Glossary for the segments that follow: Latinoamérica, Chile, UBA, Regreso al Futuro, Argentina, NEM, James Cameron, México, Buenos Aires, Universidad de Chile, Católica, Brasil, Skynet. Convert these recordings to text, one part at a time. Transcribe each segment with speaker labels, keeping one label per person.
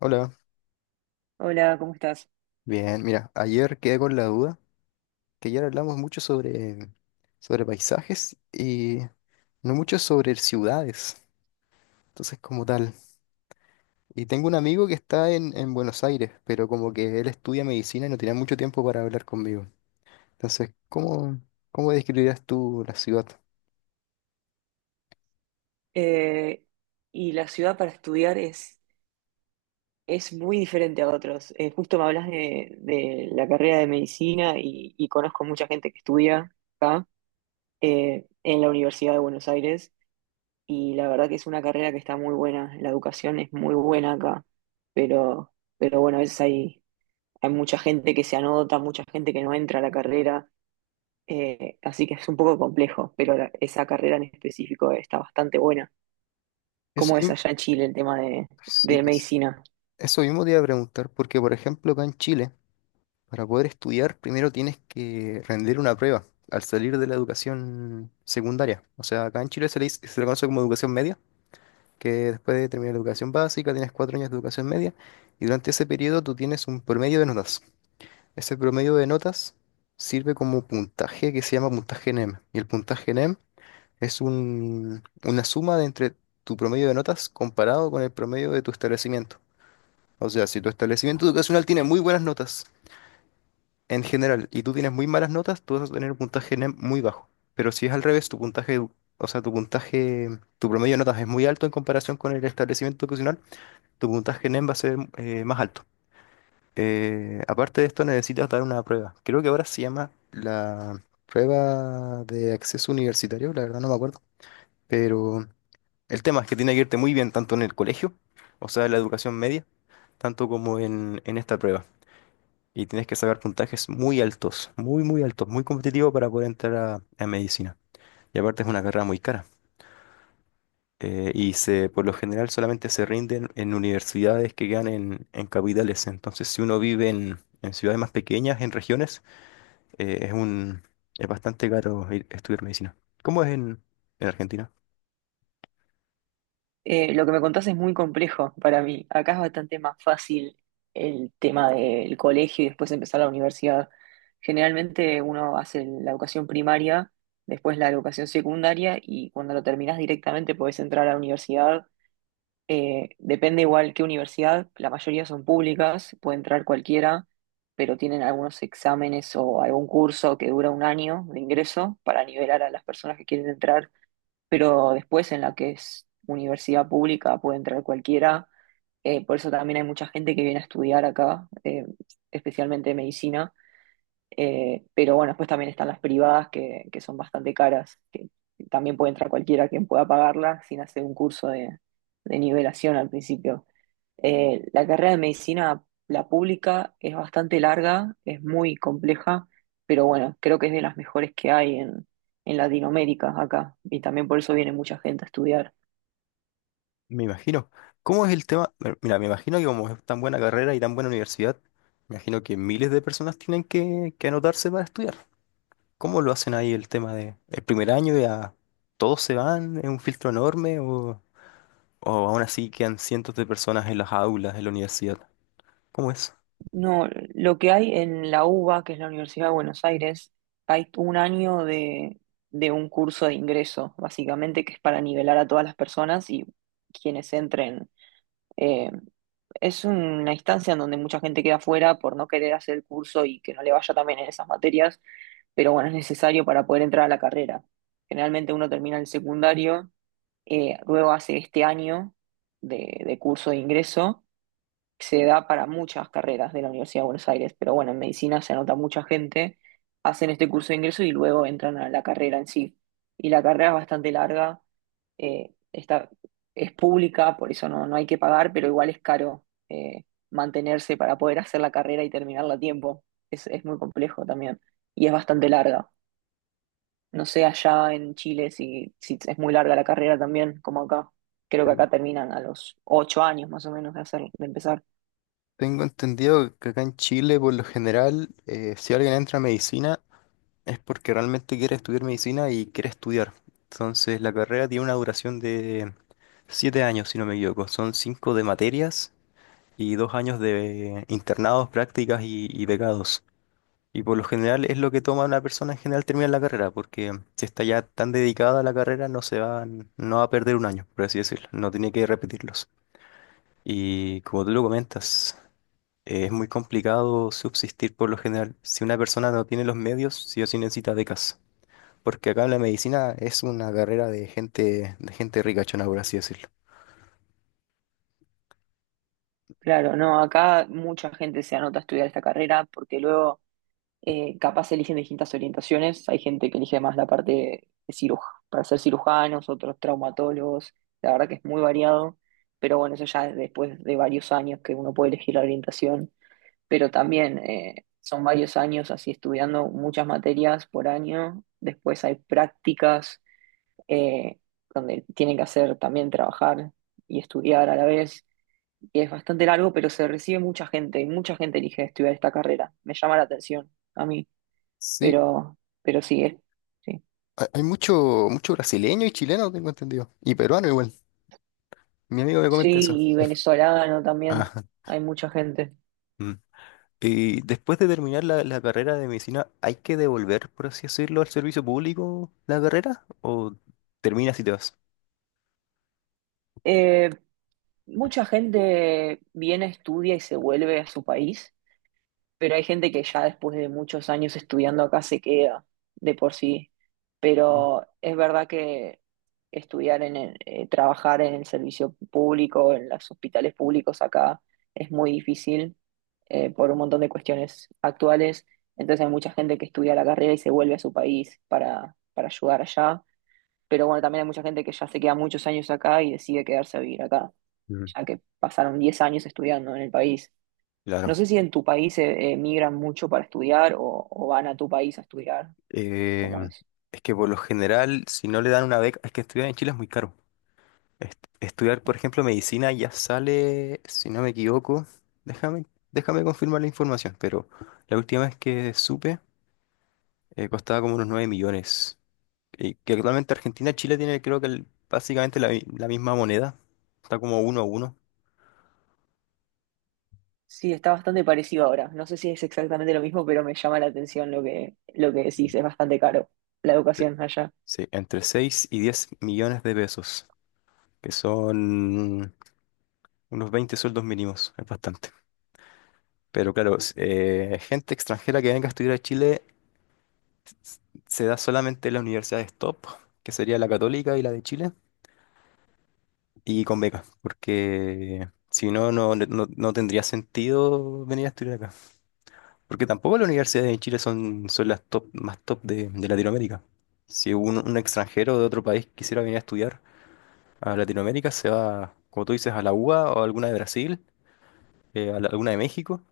Speaker 1: Hola,
Speaker 2: Hola, ¿cómo estás?
Speaker 1: bien, mira, ayer quedé con la duda que ayer hablamos mucho sobre paisajes y no mucho sobre ciudades, entonces como tal. Y tengo un amigo que está en Buenos Aires, pero como que él estudia medicina y no tiene mucho tiempo para hablar conmigo. Entonces, ¿cómo describirías tú la ciudad?
Speaker 2: Eh, y la ciudad para estudiar es muy diferente a otros. Justo me hablas de la carrera de medicina y conozco mucha gente que estudia acá en la Universidad de Buenos Aires, y la verdad que es una carrera que está muy buena. La educación es muy buena acá, pero bueno, a veces hay mucha gente que se anota, mucha gente que no entra a la carrera. Así que es un poco complejo, pero esa carrera en específico está bastante buena.
Speaker 1: Eso
Speaker 2: ¿Cómo es
Speaker 1: mismo,
Speaker 2: allá en Chile el tema
Speaker 1: sí,
Speaker 2: de medicina?
Speaker 1: eso mismo te iba a preguntar, porque por ejemplo acá en Chile, para poder estudiar, primero tienes que rendir una prueba al salir de la educación secundaria. O sea, acá en Chile se le conoce como educación media, que después de terminar la educación básica tienes 4 años de educación media y durante ese periodo tú tienes un promedio de notas. Ese promedio de notas sirve como puntaje que se llama puntaje NEM. Y el puntaje NEM es una suma de entre tu promedio de notas comparado con el promedio de tu establecimiento. O sea, si tu establecimiento educacional tiene muy buenas notas, en general, y tú tienes muy malas notas, tú vas a tener un puntaje muy bajo. Pero si es al revés, tu puntaje, o sea, tu puntaje, tu promedio de notas es muy alto en comparación con el establecimiento educacional, tu puntaje NEM va a ser más alto. Aparte de esto, necesitas dar una prueba. Creo que ahora se llama la prueba de acceso universitario, la verdad no me acuerdo. Pero el tema es que tiene que irte muy bien tanto en el colegio, o sea, en la educación media, tanto como en esta prueba. Y tienes que sacar puntajes muy altos, muy competitivo para poder entrar a medicina. Y aparte es una carrera muy cara. Y por lo general solamente se rinden en universidades que quedan en capitales. Entonces, si uno vive en ciudades más pequeñas, en regiones, eh, es un, es bastante caro estudiar medicina. ¿Cómo es en Argentina?
Speaker 2: Lo que me contás es muy complejo para mí. Acá es bastante más fácil el tema del colegio y después empezar la universidad. Generalmente uno hace la educación primaria, después la educación secundaria, y cuando lo terminás directamente podés entrar a la universidad. Depende igual qué universidad, la mayoría son públicas, puede entrar cualquiera, pero tienen algunos exámenes o algún curso que dura un año de ingreso para nivelar a las personas que quieren entrar. Pero después en la que es universidad pública puede entrar cualquiera. Por eso también hay mucha gente que viene a estudiar acá, especialmente medicina. Pero bueno, después también están las privadas que son bastante caras, que también puede entrar cualquiera quien pueda pagarlas sin hacer un curso de nivelación al principio. La carrera de medicina, la pública, es bastante larga, es muy compleja, pero bueno, creo que es de las mejores que hay en Latinoamérica acá, y también por eso viene mucha gente a estudiar.
Speaker 1: Me imagino. ¿Cómo es el tema? Bueno, mira, me imagino que como es tan buena carrera y tan buena universidad, me imagino que miles de personas tienen que anotarse para estudiar. ¿Cómo lo hacen ahí el tema de el primer año ya todos se van, es un filtro enorme o aún así quedan cientos de personas en las aulas de la universidad? ¿Cómo es?
Speaker 2: No, lo que hay en la UBA, que es la Universidad de Buenos Aires, hay un año de un curso de ingreso, básicamente, que es para nivelar a todas las personas y quienes entren. Eh, es una instancia en donde mucha gente queda fuera por no querer hacer el curso y que no le vaya también en esas materias, pero bueno, es necesario para poder entrar a la carrera. Generalmente uno termina el secundario. Luego hace este año de curso de ingreso. Se da para muchas carreras de la Universidad de Buenos Aires, pero bueno, en medicina se anota mucha gente, hacen este curso de ingreso y luego entran a la carrera en sí. Y la carrera es bastante larga. eh, está, es pública, por eso no, no hay que pagar, pero igual es caro mantenerse para poder hacer la carrera y terminarla a tiempo. Es muy complejo también, y es bastante larga. No sé allá en Chile si es muy larga la carrera también, como acá. Creo que
Speaker 1: Ten-
Speaker 2: acá terminan a los ocho años más o menos de hacer, de empezar.
Speaker 1: Tengo entendido que acá en Chile, por lo general, si alguien entra a medicina es porque realmente quiere estudiar medicina y quiere estudiar. Entonces, la carrera tiene una duración de 7 años, si no me equivoco. Son cinco de materias y 2 años de internados, prácticas y becados. Y por lo general es lo que toma una persona en general terminar la carrera, porque si está ya tan dedicada a la carrera no se va, no va a perder un año, por así decirlo, no tiene que repetirlos. Y como tú lo comentas, es muy complicado subsistir por lo general. Si una persona no tiene los medios, sí o sí necesita becas, porque acá en la medicina es una carrera de gente ricachona, por así decirlo.
Speaker 2: Claro, no, acá mucha gente se anota a estudiar esta carrera porque luego capaz eligen distintas orientaciones. Hay gente que elige más la parte de para ser cirujanos, otros traumatólogos. La verdad que es muy variado, pero bueno, eso ya es después de varios años que uno puede elegir la orientación. Pero también son varios años así estudiando muchas materias por año. Después hay prácticas eh, donde tienen que hacer también trabajar y estudiar a la vez, y es bastante largo, pero se recibe mucha gente, y mucha gente elige estudiar esta carrera. Me llama la atención a mí,
Speaker 1: Sí,
Speaker 2: pero sí, sí.
Speaker 1: hay mucho, mucho brasileño y chileno, tengo entendido, y peruano igual. Mi amigo me comenta
Speaker 2: Sí,
Speaker 1: eso.
Speaker 2: y venezolano también,
Speaker 1: Ajá.
Speaker 2: hay mucha gente.
Speaker 1: Y después de terminar la carrera de medicina, ¿hay que devolver, por así decirlo, al servicio público la carrera? ¿O terminas y te vas?
Speaker 2: Eh, Mucha gente viene, estudia y se vuelve a su país, pero hay gente que ya después de muchos años estudiando acá se queda de por sí. Pero es verdad que estudiar en trabajar en el servicio público, en los hospitales públicos acá, es muy difícil por un montón de cuestiones actuales. Entonces hay mucha gente que estudia la carrera y se vuelve a su país para ayudar allá. Pero bueno, también hay mucha gente que ya se queda muchos años acá y decide quedarse a vivir acá,
Speaker 1: Mm,
Speaker 2: ya que pasaron 10 años estudiando en el país. No
Speaker 1: claro.
Speaker 2: sé si en tu país migran mucho para estudiar o van a tu país a estudiar,
Speaker 1: Eh,
Speaker 2: ¿cómo es?
Speaker 1: es que por lo general, si no le dan una beca, es que estudiar en Chile es muy caro. Estudiar, por ejemplo, medicina ya sale, si no me equivoco, déjame, déjame confirmar la información, pero la última vez que supe, costaba como unos 9 millones. Que actualmente Argentina y Chile tiene creo que básicamente la misma moneda. Está como 1 a 1.
Speaker 2: Sí, está bastante parecido ahora. No sé si es exactamente lo mismo, pero me llama la atención lo lo que decís. Es bastante caro la
Speaker 1: Sí,
Speaker 2: educación allá.
Speaker 1: sí, entre 6 y 10 millones de pesos, que son unos 20 sueldos mínimos, es bastante. Pero claro, gente extranjera que venga a estudiar a Chile se da solamente en las universidades top, que sería la Católica y la de Chile, y con becas, porque si no, no tendría sentido venir a estudiar acá. Porque tampoco las universidades en Chile son las top, más top de Latinoamérica. Si un extranjero de otro país quisiera venir a estudiar a Latinoamérica, se va, como tú dices, a la UBA o a alguna de Brasil, alguna de México.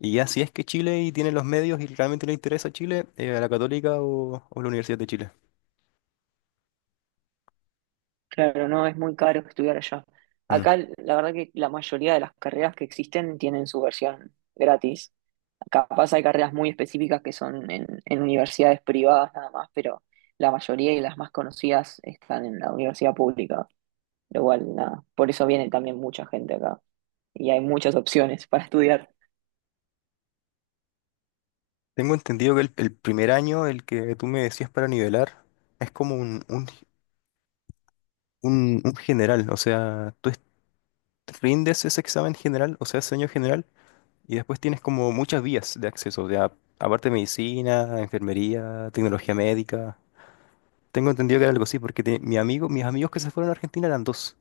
Speaker 1: Y ya si es que Chile y tiene los medios y realmente le interesa Chile, a la Católica o la Universidad de Chile.
Speaker 2: Claro, no, es muy caro estudiar allá.
Speaker 1: Mm.
Speaker 2: Acá, la verdad que la mayoría de las carreras que existen tienen su versión gratis. Capaz hay carreras muy específicas que son en universidades privadas nada más, pero la mayoría y las más conocidas están en la universidad pública. Pero igual, nada, por eso viene también mucha gente acá, y hay muchas opciones para estudiar.
Speaker 1: Tengo entendido que el primer año, el que tú me decías para nivelar, es como un general. O sea, tú rindes ese examen general, o sea, ese año general. Y después tienes como muchas vías de acceso, o sea, aparte de medicina, enfermería, tecnología médica. Tengo entendido que era algo así, porque mi amigo, mis amigos que se fueron a Argentina eran dos.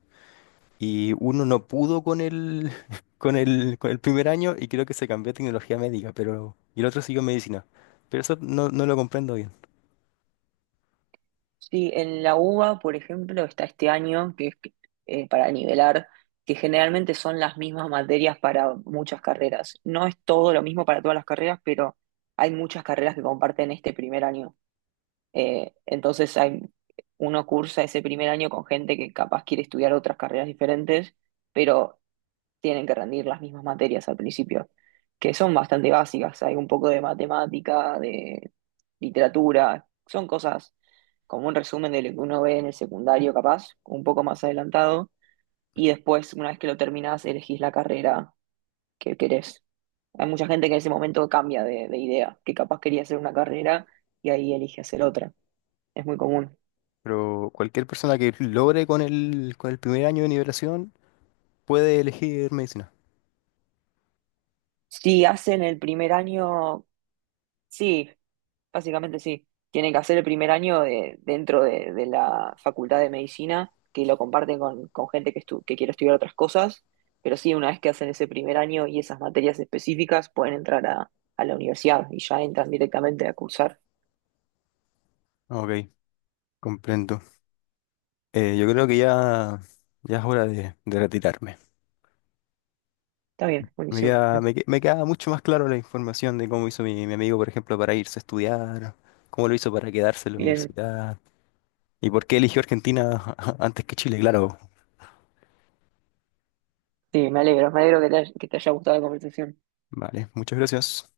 Speaker 1: Y uno no pudo con el primer año y creo que se cambió a tecnología médica, y el otro siguió medicina. Pero eso no lo comprendo bien.
Speaker 2: Sí, en la UBA, por ejemplo, está este año, que es para nivelar, que generalmente son las mismas materias para muchas carreras. No es todo lo mismo para todas las carreras, pero hay muchas carreras que comparten este primer año. Entonces uno cursa ese primer año con gente que capaz quiere estudiar otras carreras diferentes, pero tienen que rendir las mismas materias al principio, que son bastante básicas. Hay un poco de matemática, de literatura, son cosas como un resumen de lo que uno ve en el secundario, capaz, un poco más adelantado. Y después, una vez que lo terminás, elegís la carrera que querés. Hay mucha gente que en ese momento cambia de idea, que capaz quería hacer una carrera y ahí elige hacer otra. Es muy común.
Speaker 1: Pero cualquier persona que logre con el primer año de nivelación puede elegir medicina.
Speaker 2: Si hacen el primer año, sí, básicamente sí, tienen que hacer el primer año dentro de la Facultad de Medicina, que lo comparten con gente que quiere estudiar otras cosas, pero sí, una vez que hacen ese primer año y esas materias específicas, pueden entrar a la universidad y ya entran directamente a cursar.
Speaker 1: Ok, comprendo. Yo creo que ya es hora de retirarme.
Speaker 2: Está bien,
Speaker 1: Me
Speaker 2: buenísimo.
Speaker 1: queda, me, que- me queda mucho más claro la información de cómo hizo mi amigo, por ejemplo, para irse a estudiar, cómo lo hizo para quedarse en la
Speaker 2: Bien,
Speaker 1: universidad y por qué eligió Argentina antes que Chile, claro.
Speaker 2: sí, me alegro que que te haya gustado la conversación.
Speaker 1: Vale, muchas gracias.